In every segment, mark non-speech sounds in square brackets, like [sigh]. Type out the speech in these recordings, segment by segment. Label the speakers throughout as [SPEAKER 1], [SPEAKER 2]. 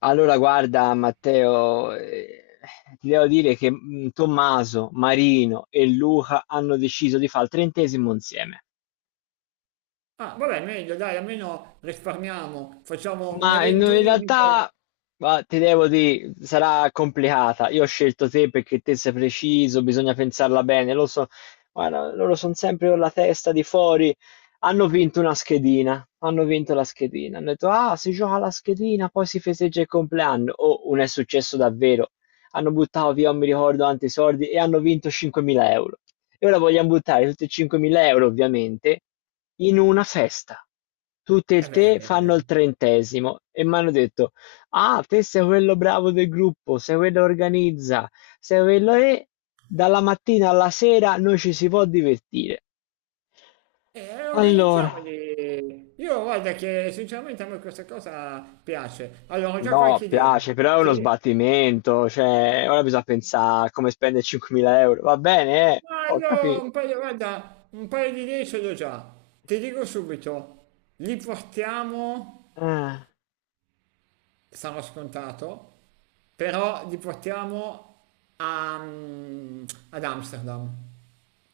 [SPEAKER 1] Allora, guarda, Matteo, ti devo dire che Tommaso, Marino e Luca hanno deciso di fare il 30° insieme.
[SPEAKER 2] Ah, vabbè, meglio, dai, almeno risparmiamo, facciamo un
[SPEAKER 1] Ma in
[SPEAKER 2] evento
[SPEAKER 1] in
[SPEAKER 2] unico.
[SPEAKER 1] realtà, ma ti devo dire, sarà complicata. Io ho scelto te perché te sei preciso, bisogna pensarla bene. Lo so, guarda, loro sono sempre con la testa di fuori. Hanno vinto una schedina, hanno vinto la schedina. Hanno detto, ah, si gioca la schedina, poi si festeggia il compleanno. Oh, non è successo davvero. Hanno buttato via, non mi ricordo, tanti soldi e hanno vinto 5.000 euro. E ora vogliamo buttare tutti i 5.000 euro, ovviamente, in una festa. Tutte e
[SPEAKER 2] E beh,
[SPEAKER 1] tre fanno il 30° e mi hanno detto: ah, te sei quello bravo del gruppo, sei quello che organizza, sei quello e dalla mattina alla sera noi ci si può divertire. Allora,
[SPEAKER 2] organizziamoli. Io guarda che sinceramente a me questa cosa piace. Allora, ho già
[SPEAKER 1] no,
[SPEAKER 2] qualche idea.
[SPEAKER 1] piace, però è uno
[SPEAKER 2] Ti-
[SPEAKER 1] sbattimento, cioè, ora bisogna pensare a come spendere 5.000 euro. Va bene, eh?
[SPEAKER 2] Ma
[SPEAKER 1] Ho
[SPEAKER 2] io
[SPEAKER 1] capito.
[SPEAKER 2] un paio, guarda, un paio di idee ce l'ho già. Ti dico subito, li portiamo,
[SPEAKER 1] Ah,
[SPEAKER 2] sarà scontato, però li portiamo a- mm, ad Amsterdam,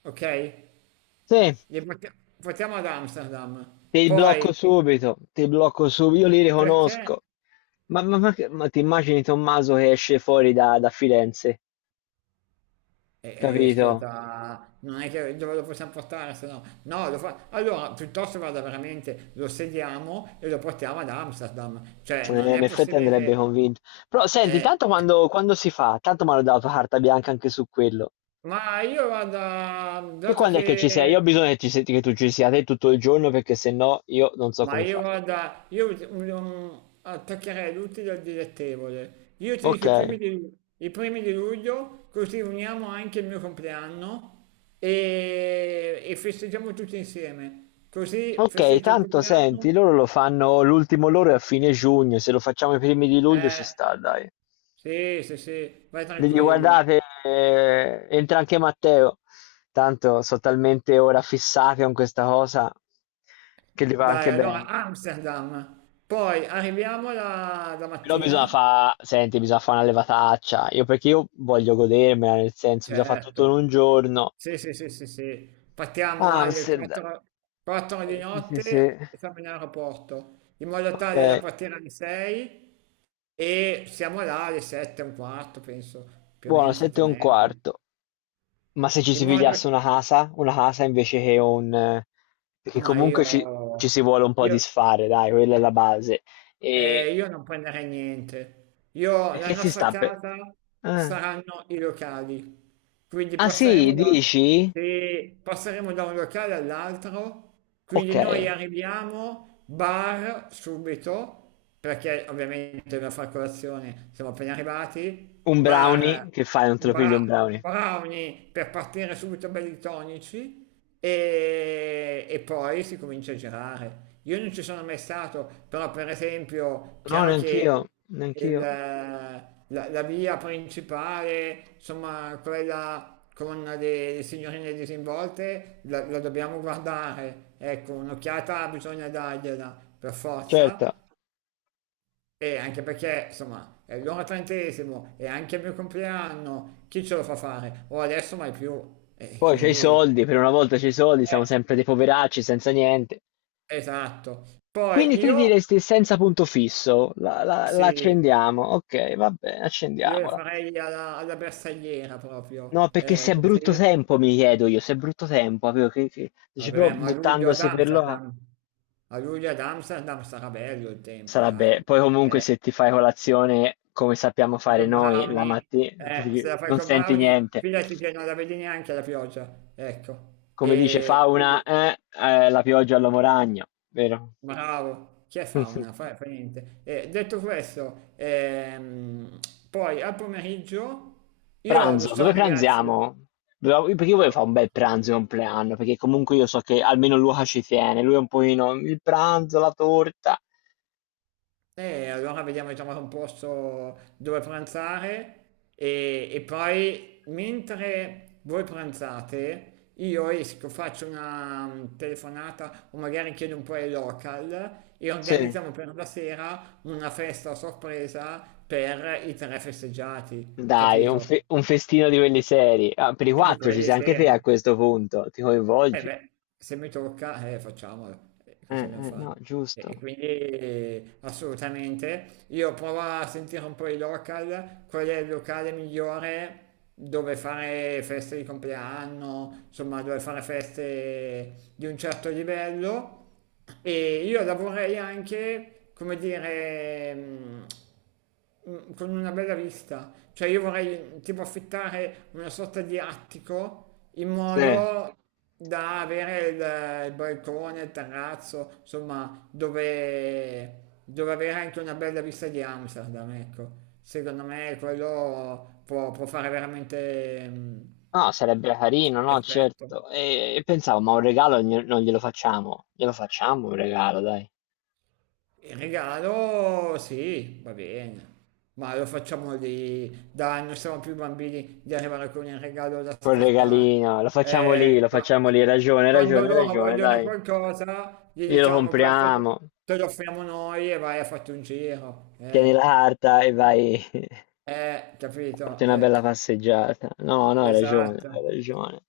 [SPEAKER 2] ok?
[SPEAKER 1] sì,
[SPEAKER 2] Li porti- portiamo ad Amsterdam.
[SPEAKER 1] ti blocco
[SPEAKER 2] Poi,
[SPEAKER 1] subito, ti blocco subito, io li
[SPEAKER 2] perché?
[SPEAKER 1] riconosco. Ma ti immagini Tommaso che esce fuori da Firenze,
[SPEAKER 2] E,
[SPEAKER 1] capito?
[SPEAKER 2] ascolta, non è che dove lo possiamo portare, se no... No, lo fa... Allora, piuttosto vada veramente, lo sediamo e lo portiamo ad Amsterdam. Cioè, non
[SPEAKER 1] In
[SPEAKER 2] è
[SPEAKER 1] effetti
[SPEAKER 2] possibile
[SPEAKER 1] andrebbe
[SPEAKER 2] che...
[SPEAKER 1] convinto. Però senti,
[SPEAKER 2] eh,
[SPEAKER 1] tanto quando si fa, tanto mi hanno dato carta bianca anche su quello.
[SPEAKER 2] Ma io vado,
[SPEAKER 1] Te
[SPEAKER 2] dato
[SPEAKER 1] quando è che ci sei? Io ho
[SPEAKER 2] che...
[SPEAKER 1] bisogno che, ci se- che tu ci sia te tutto il giorno perché se no io non so
[SPEAKER 2] Ma
[SPEAKER 1] come fa.
[SPEAKER 2] io guarda, io attaccherei l'utile al dilettevole. Io ti
[SPEAKER 1] Ok,
[SPEAKER 2] dico i primi di luglio, così uniamo anche il mio compleanno e festeggiamo tutti insieme. Così
[SPEAKER 1] ok,
[SPEAKER 2] festeggio il
[SPEAKER 1] tanto senti,
[SPEAKER 2] compleanno.
[SPEAKER 1] loro lo fanno l'ultimo loro è a fine giugno, se lo facciamo i primi di luglio ci
[SPEAKER 2] Eh,
[SPEAKER 1] sta, dai.
[SPEAKER 2] sì, sì, sì, vai
[SPEAKER 1] Le dico,
[SPEAKER 2] tranquillo.
[SPEAKER 1] guardate, entra anche Matteo. Tanto sono talmente ora fissati con questa cosa che gli va
[SPEAKER 2] Dai,
[SPEAKER 1] anche
[SPEAKER 2] allora
[SPEAKER 1] bene.
[SPEAKER 2] Amsterdam. Poi arriviamo la
[SPEAKER 1] Però bisogna
[SPEAKER 2] mattina.
[SPEAKER 1] fare, senti, bisogna fare una levataccia. Io perché io voglio godermela, nel senso, bisogna fare tutto in
[SPEAKER 2] Certo,
[SPEAKER 1] un giorno.
[SPEAKER 2] sì, sì, sì, sì, sì. Partiamo alle
[SPEAKER 1] Amsterdam.
[SPEAKER 2] 4, 4 di
[SPEAKER 1] Sì, sì, sì.
[SPEAKER 2] notte e siamo in aeroporto, in modo
[SPEAKER 1] Ok,
[SPEAKER 2] tale da partire alle 6 e siamo là alle 7 e un quarto, penso, più o
[SPEAKER 1] buono,
[SPEAKER 2] meno 7
[SPEAKER 1] sette
[SPEAKER 2] e
[SPEAKER 1] e un
[SPEAKER 2] mezza.
[SPEAKER 1] quarto. Ma se ci
[SPEAKER 2] In
[SPEAKER 1] si
[SPEAKER 2] modo
[SPEAKER 1] pigliasse
[SPEAKER 2] che...
[SPEAKER 1] una casa invece che un... perché
[SPEAKER 2] Ma
[SPEAKER 1] comunque ci
[SPEAKER 2] io,
[SPEAKER 1] si vuole un po'
[SPEAKER 2] io,
[SPEAKER 1] disfare, dai, quella è la base. E
[SPEAKER 2] Io non prenderei niente. Io, la
[SPEAKER 1] perché si
[SPEAKER 2] nostra
[SPEAKER 1] sta per...
[SPEAKER 2] casa
[SPEAKER 1] Ah.
[SPEAKER 2] saranno i locali. Quindi
[SPEAKER 1] Ah, sì,
[SPEAKER 2] passeremo da,
[SPEAKER 1] dici?
[SPEAKER 2] se passeremo da un locale all'altro. Quindi noi
[SPEAKER 1] Okay.
[SPEAKER 2] arriviamo, bar subito, perché ovviamente dobbiamo fare colazione, siamo appena arrivati.
[SPEAKER 1] Un brownie,
[SPEAKER 2] Bar,
[SPEAKER 1] che fai, non te lo pigli
[SPEAKER 2] bra-
[SPEAKER 1] un brownie?
[SPEAKER 2] brownie per partire subito belli tonici e poi si comincia a girare. Io non ci sono mai stato, però per esempio,
[SPEAKER 1] No,
[SPEAKER 2] chiaro
[SPEAKER 1] neanch'io,
[SPEAKER 2] che il-
[SPEAKER 1] neanch'io.
[SPEAKER 2] la, la via principale, insomma, quella con le signorine disinvolte, la dobbiamo guardare. Ecco, un'occhiata bisogna dargliela per
[SPEAKER 1] Certo,
[SPEAKER 2] forza. E anche perché, insomma, è l'ora 30º e anche il mio compleanno, chi ce lo fa fare? O adesso mai più. E
[SPEAKER 1] poi c'hai i
[SPEAKER 2] quindi...
[SPEAKER 1] soldi, per una volta c'hai i soldi, siamo
[SPEAKER 2] eh,
[SPEAKER 1] sempre dei poveracci senza niente.
[SPEAKER 2] Esatto. Poi
[SPEAKER 1] Quindi te
[SPEAKER 2] io,
[SPEAKER 1] diresti senza punto fisso, la
[SPEAKER 2] sì,
[SPEAKER 1] accendiamo, okay, va bene,
[SPEAKER 2] io le
[SPEAKER 1] accendiamola.
[SPEAKER 2] farei alla bersagliera
[SPEAKER 1] No,
[SPEAKER 2] proprio,
[SPEAKER 1] perché se è brutto
[SPEAKER 2] così,
[SPEAKER 1] tempo mi chiedo io, se è brutto tempo, capito, che dici però
[SPEAKER 2] vabbè, ma a luglio ad
[SPEAKER 1] buttandosi per lo a
[SPEAKER 2] Amsterdam, a luglio ad Amsterdam sarà bello il tempo,
[SPEAKER 1] sarebbe
[SPEAKER 2] dai.
[SPEAKER 1] poi comunque
[SPEAKER 2] Eh,
[SPEAKER 1] se ti fai colazione come sappiamo
[SPEAKER 2] e
[SPEAKER 1] fare
[SPEAKER 2] con
[SPEAKER 1] noi la
[SPEAKER 2] Brownie,
[SPEAKER 1] mattina,
[SPEAKER 2] se la fai
[SPEAKER 1] non
[SPEAKER 2] con
[SPEAKER 1] senti
[SPEAKER 2] Brownie,
[SPEAKER 1] niente.
[SPEAKER 2] fidati che non la vedi neanche la pioggia, ecco.
[SPEAKER 1] Come dice
[SPEAKER 2] E
[SPEAKER 1] Fauna,
[SPEAKER 2] quindi,
[SPEAKER 1] la pioggia all'uomo ragno, vero?
[SPEAKER 2] bravo, chi è fauna?
[SPEAKER 1] [laughs]
[SPEAKER 2] Fa niente. Detto questo, poi al pomeriggio, io lo
[SPEAKER 1] Pranzo,
[SPEAKER 2] so,
[SPEAKER 1] dove
[SPEAKER 2] ragazzi.
[SPEAKER 1] pranziamo? Perché io voglio fare un bel pranzo di compleanno, perché comunque io so che almeno Luca ci tiene, lui è un pochino il pranzo, la torta.
[SPEAKER 2] E allora vediamo di trovare un posto dove pranzare e poi mentre voi pranzate io esco, faccio una telefonata o magari chiedo un po' ai local e
[SPEAKER 1] Sì.
[SPEAKER 2] organizziamo per la sera una festa a sorpresa per i tre festeggiati,
[SPEAKER 1] Dai,
[SPEAKER 2] capito?
[SPEAKER 1] un festino di quelli seri. Ah, per i
[SPEAKER 2] Quindi
[SPEAKER 1] quattro ci
[SPEAKER 2] quelli
[SPEAKER 1] sei anche te a
[SPEAKER 2] seri.
[SPEAKER 1] questo punto, ti
[SPEAKER 2] Eh
[SPEAKER 1] coinvolgi?
[SPEAKER 2] beh, se mi tocca, facciamolo. Cosa dobbiamo fare?
[SPEAKER 1] No,
[SPEAKER 2] E
[SPEAKER 1] giusto.
[SPEAKER 2] quindi assolutamente, io provo a sentire un po' i local, qual è il locale migliore dove fare feste di compleanno, insomma dove fare feste di un certo livello e io lavorerei anche, come dire, con una bella vista, cioè io vorrei tipo affittare una sorta di attico in
[SPEAKER 1] Sì.
[SPEAKER 2] modo da avere il balcone, il terrazzo, insomma, dove avere anche una bella vista di Amsterdam, ecco. Secondo me quello può fare veramente
[SPEAKER 1] No, sarebbe carino, no,
[SPEAKER 2] effetto.
[SPEAKER 1] certo. E pensavo, ma un regalo non glielo facciamo? Glielo facciamo un regalo, dai.
[SPEAKER 2] Il regalo, sì, va bene, ma lo facciamo lì, dai, non siamo più bambini di arrivare con il regalo da
[SPEAKER 1] Col
[SPEAKER 2] scartare.
[SPEAKER 1] regalino, lo facciamo lì,
[SPEAKER 2] Eh,
[SPEAKER 1] lo
[SPEAKER 2] qua-
[SPEAKER 1] facciamo lì. Hai ragione, hai
[SPEAKER 2] quando
[SPEAKER 1] ragione, hai
[SPEAKER 2] loro
[SPEAKER 1] ragione,
[SPEAKER 2] vogliono
[SPEAKER 1] dai.
[SPEAKER 2] qualcosa, gli
[SPEAKER 1] Glielo
[SPEAKER 2] diciamo questo te
[SPEAKER 1] compriamo.
[SPEAKER 2] te lo offriamo noi e vai a farti un giro.
[SPEAKER 1] Tieni la carta e vai. [laughs] Fate
[SPEAKER 2] Capito?
[SPEAKER 1] una bella passeggiata. No, no, hai ragione, hai
[SPEAKER 2] Esatto,
[SPEAKER 1] ragione.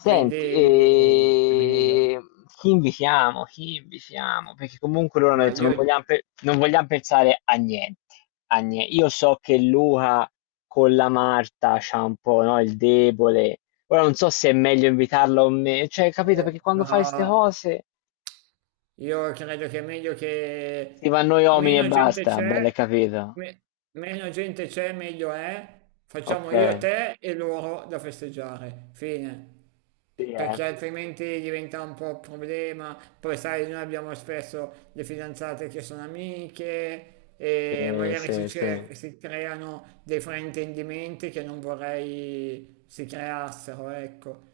[SPEAKER 2] quindi è meglio.
[SPEAKER 1] e... chi invitiamo? Chi invitiamo? Perché comunque loro hanno
[SPEAKER 2] Ma
[SPEAKER 1] detto
[SPEAKER 2] io,
[SPEAKER 1] non
[SPEAKER 2] eh,
[SPEAKER 1] vogliamo, non vogliamo pensare a niente, io so che Luca con la Marta c'ha un po', no, il debole. Ora non so se è meglio invitarlo o meno. Cioè, capito? Perché quando fai queste
[SPEAKER 2] però,
[SPEAKER 1] cose
[SPEAKER 2] Io credo che è meglio
[SPEAKER 1] si
[SPEAKER 2] che
[SPEAKER 1] va a noi uomini e
[SPEAKER 2] meno gente
[SPEAKER 1] basta. Bello, hai
[SPEAKER 2] c'è,
[SPEAKER 1] capito?
[SPEAKER 2] me- meno gente c'è, meglio è. Facciamo
[SPEAKER 1] Ok.
[SPEAKER 2] io, te e loro da festeggiare. Fine.
[SPEAKER 1] Sì, eh.
[SPEAKER 2] Perché altrimenti diventa un po' un problema. Poi sai, noi abbiamo spesso le fidanzate che sono amiche e
[SPEAKER 1] Sì,
[SPEAKER 2] magari si,
[SPEAKER 1] sì, sì.
[SPEAKER 2] cer- si creano dei fraintendimenti che non vorrei si creassero, ecco.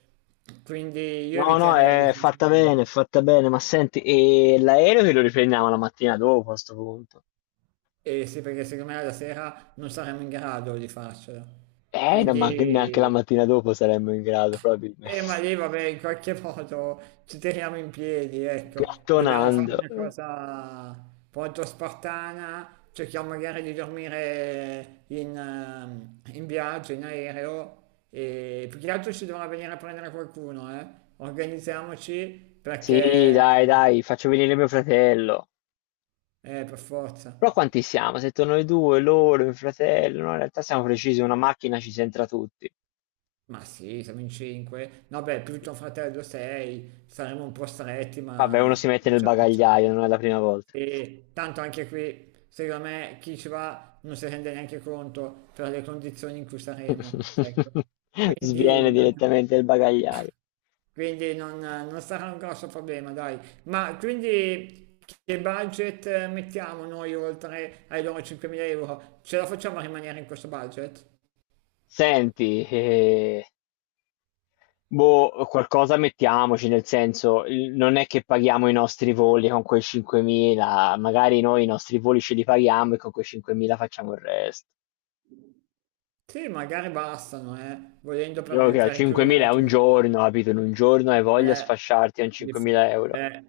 [SPEAKER 2] Quindi io
[SPEAKER 1] No, no,
[SPEAKER 2] eviterei
[SPEAKER 1] è
[SPEAKER 2] sinceramente.
[SPEAKER 1] fatta bene, ma senti, e l'aereo che lo riprendiamo la mattina dopo a questo punto?
[SPEAKER 2] E sì, perché secondo me la sera non saremmo in grado di farcela.
[SPEAKER 1] No, ma neanche la
[SPEAKER 2] Quindi,
[SPEAKER 1] mattina dopo saremmo in grado, probabilmente.
[SPEAKER 2] ma lì
[SPEAKER 1] [laughs]
[SPEAKER 2] vabbè, in qualche [laughs] modo ci tiriamo in piedi, ecco. Dobbiamo fare
[SPEAKER 1] Gattonando.
[SPEAKER 2] una cosa molto spartana, cerchiamo magari di dormire in viaggio, in aereo, e più che altro ci dovrà venire a prendere qualcuno, eh. Organizziamoci
[SPEAKER 1] Sì,
[SPEAKER 2] perché,
[SPEAKER 1] dai, dai, faccio venire mio fratello.
[SPEAKER 2] per forza.
[SPEAKER 1] Però quanti siamo? Se torno noi due, loro, il fratello, no, in realtà siamo precisi, una macchina ci entra tutti.
[SPEAKER 2] Ma sì, siamo in 5. No, beh, più tuo fratello 6, saremo un po' stretti,
[SPEAKER 1] Vabbè, uno si
[SPEAKER 2] ma
[SPEAKER 1] mette nel
[SPEAKER 2] ce la facciamo.
[SPEAKER 1] bagagliaio, non è la prima volta.
[SPEAKER 2] E tanto anche qui, secondo me, chi ci va non si rende neanche conto per le condizioni in cui saremo. Ecco.
[SPEAKER 1] [laughs]
[SPEAKER 2] Quindi,
[SPEAKER 1] Sviene
[SPEAKER 2] non,
[SPEAKER 1] direttamente il bagagliaio.
[SPEAKER 2] quindi non sarà un grosso problema, dai. Ma quindi che budget mettiamo noi oltre ai loro 5.000 euro? Ce la facciamo a rimanere in questo budget?
[SPEAKER 1] Senti, boh, qualcosa mettiamoci, nel senso, non è che paghiamo i nostri voli con quei 5.000, magari noi i nostri voli ce li paghiamo e con quei 5.000 facciamo il resto.
[SPEAKER 2] Sì, magari bastano, volendo
[SPEAKER 1] Io
[SPEAKER 2] per,
[SPEAKER 1] che ho
[SPEAKER 2] per
[SPEAKER 1] 5.000
[SPEAKER 2] includere
[SPEAKER 1] è un
[SPEAKER 2] tutti.
[SPEAKER 1] giorno, capito? In un giorno hai voglia di
[SPEAKER 2] Eh,
[SPEAKER 1] sfasciarti con
[SPEAKER 2] dif-
[SPEAKER 1] 5.000 euro.
[SPEAKER 2] eh,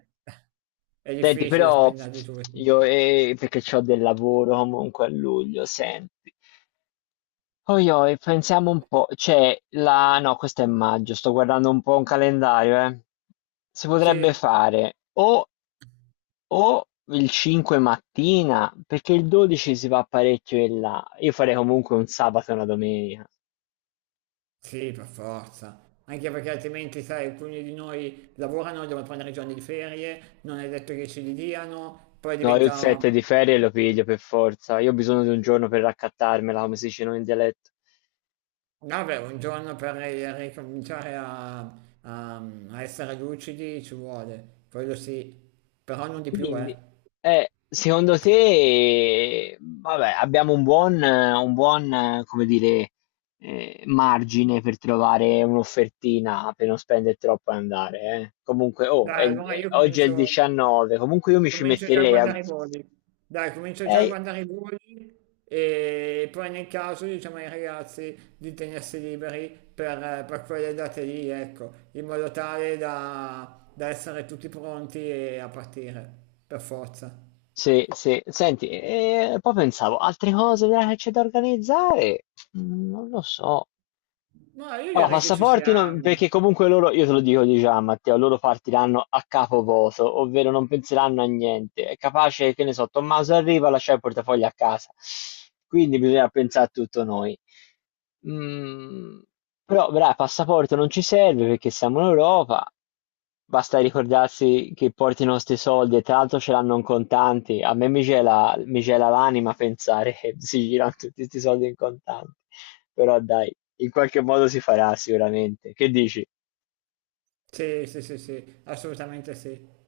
[SPEAKER 2] è
[SPEAKER 1] Senti,
[SPEAKER 2] difficile
[SPEAKER 1] però
[SPEAKER 2] spenderli tutti.
[SPEAKER 1] io, perché ho del lavoro comunque a luglio, senti. Oi, oi, pensiamo un po', cioè, la... no, questo è maggio, sto guardando un po' un calendario, eh. Si potrebbe
[SPEAKER 2] Sì,
[SPEAKER 1] fare o il 5 mattina, perché il 12 si va parecchio in là. Io farei comunque un sabato e una domenica.
[SPEAKER 2] sì, per forza. Anche perché altrimenti, sai, alcuni di noi lavorano, devono prendere i giorni di ferie, non è detto che ce li diano, poi
[SPEAKER 1] No, io il
[SPEAKER 2] diventa,
[SPEAKER 1] 7 di ferie lo piglio per forza. Io ho bisogno di un giorno per raccattarmela, come si dice noi in dialetto.
[SPEAKER 2] vabbè, un giorno per ricominciare a essere lucidi ci vuole, quello sì, però non di più, eh.
[SPEAKER 1] Quindi, secondo te, vabbè, abbiamo un buon, come dire, margine per trovare un'offertina per non spendere troppo e andare. Comunque, oh,
[SPEAKER 2] Dai,
[SPEAKER 1] oggi è il 19, comunque io mi ci
[SPEAKER 2] comincio già a
[SPEAKER 1] metterei a...
[SPEAKER 2] guardare i voli. Dai, comincio già a
[SPEAKER 1] Eh,
[SPEAKER 2] guardare i voli e poi nel caso diciamo ai ragazzi di tenersi liberi per quelle date lì, ecco, in modo tale da essere tutti pronti e a partire, per forza.
[SPEAKER 1] sì, sì. Senti, e poi pensavo, altre cose che c'è da organizzare? Non lo so.
[SPEAKER 2] No, io
[SPEAKER 1] Allora,
[SPEAKER 2] direi che ci
[SPEAKER 1] passaporti no,
[SPEAKER 2] siamo.
[SPEAKER 1] perché comunque loro, io te lo dico di già, Matteo, loro partiranno a capo voto, ovvero non penseranno a niente. È capace, che ne so, Tommaso arriva, lascia il portafoglio a casa. Quindi bisogna pensare a tutto noi. Mm, però, bravo, passaporto non ci serve perché siamo in Europa. Basta ricordarsi che porti i nostri soldi e tra l'altro ce l'hanno in contanti. A me mi gela l'anima pensare che si girano tutti questi soldi in contanti. Però dai, in qualche modo si farà sicuramente. Che dici?
[SPEAKER 2] Sì, sì, sì, sì, assolutamente sì.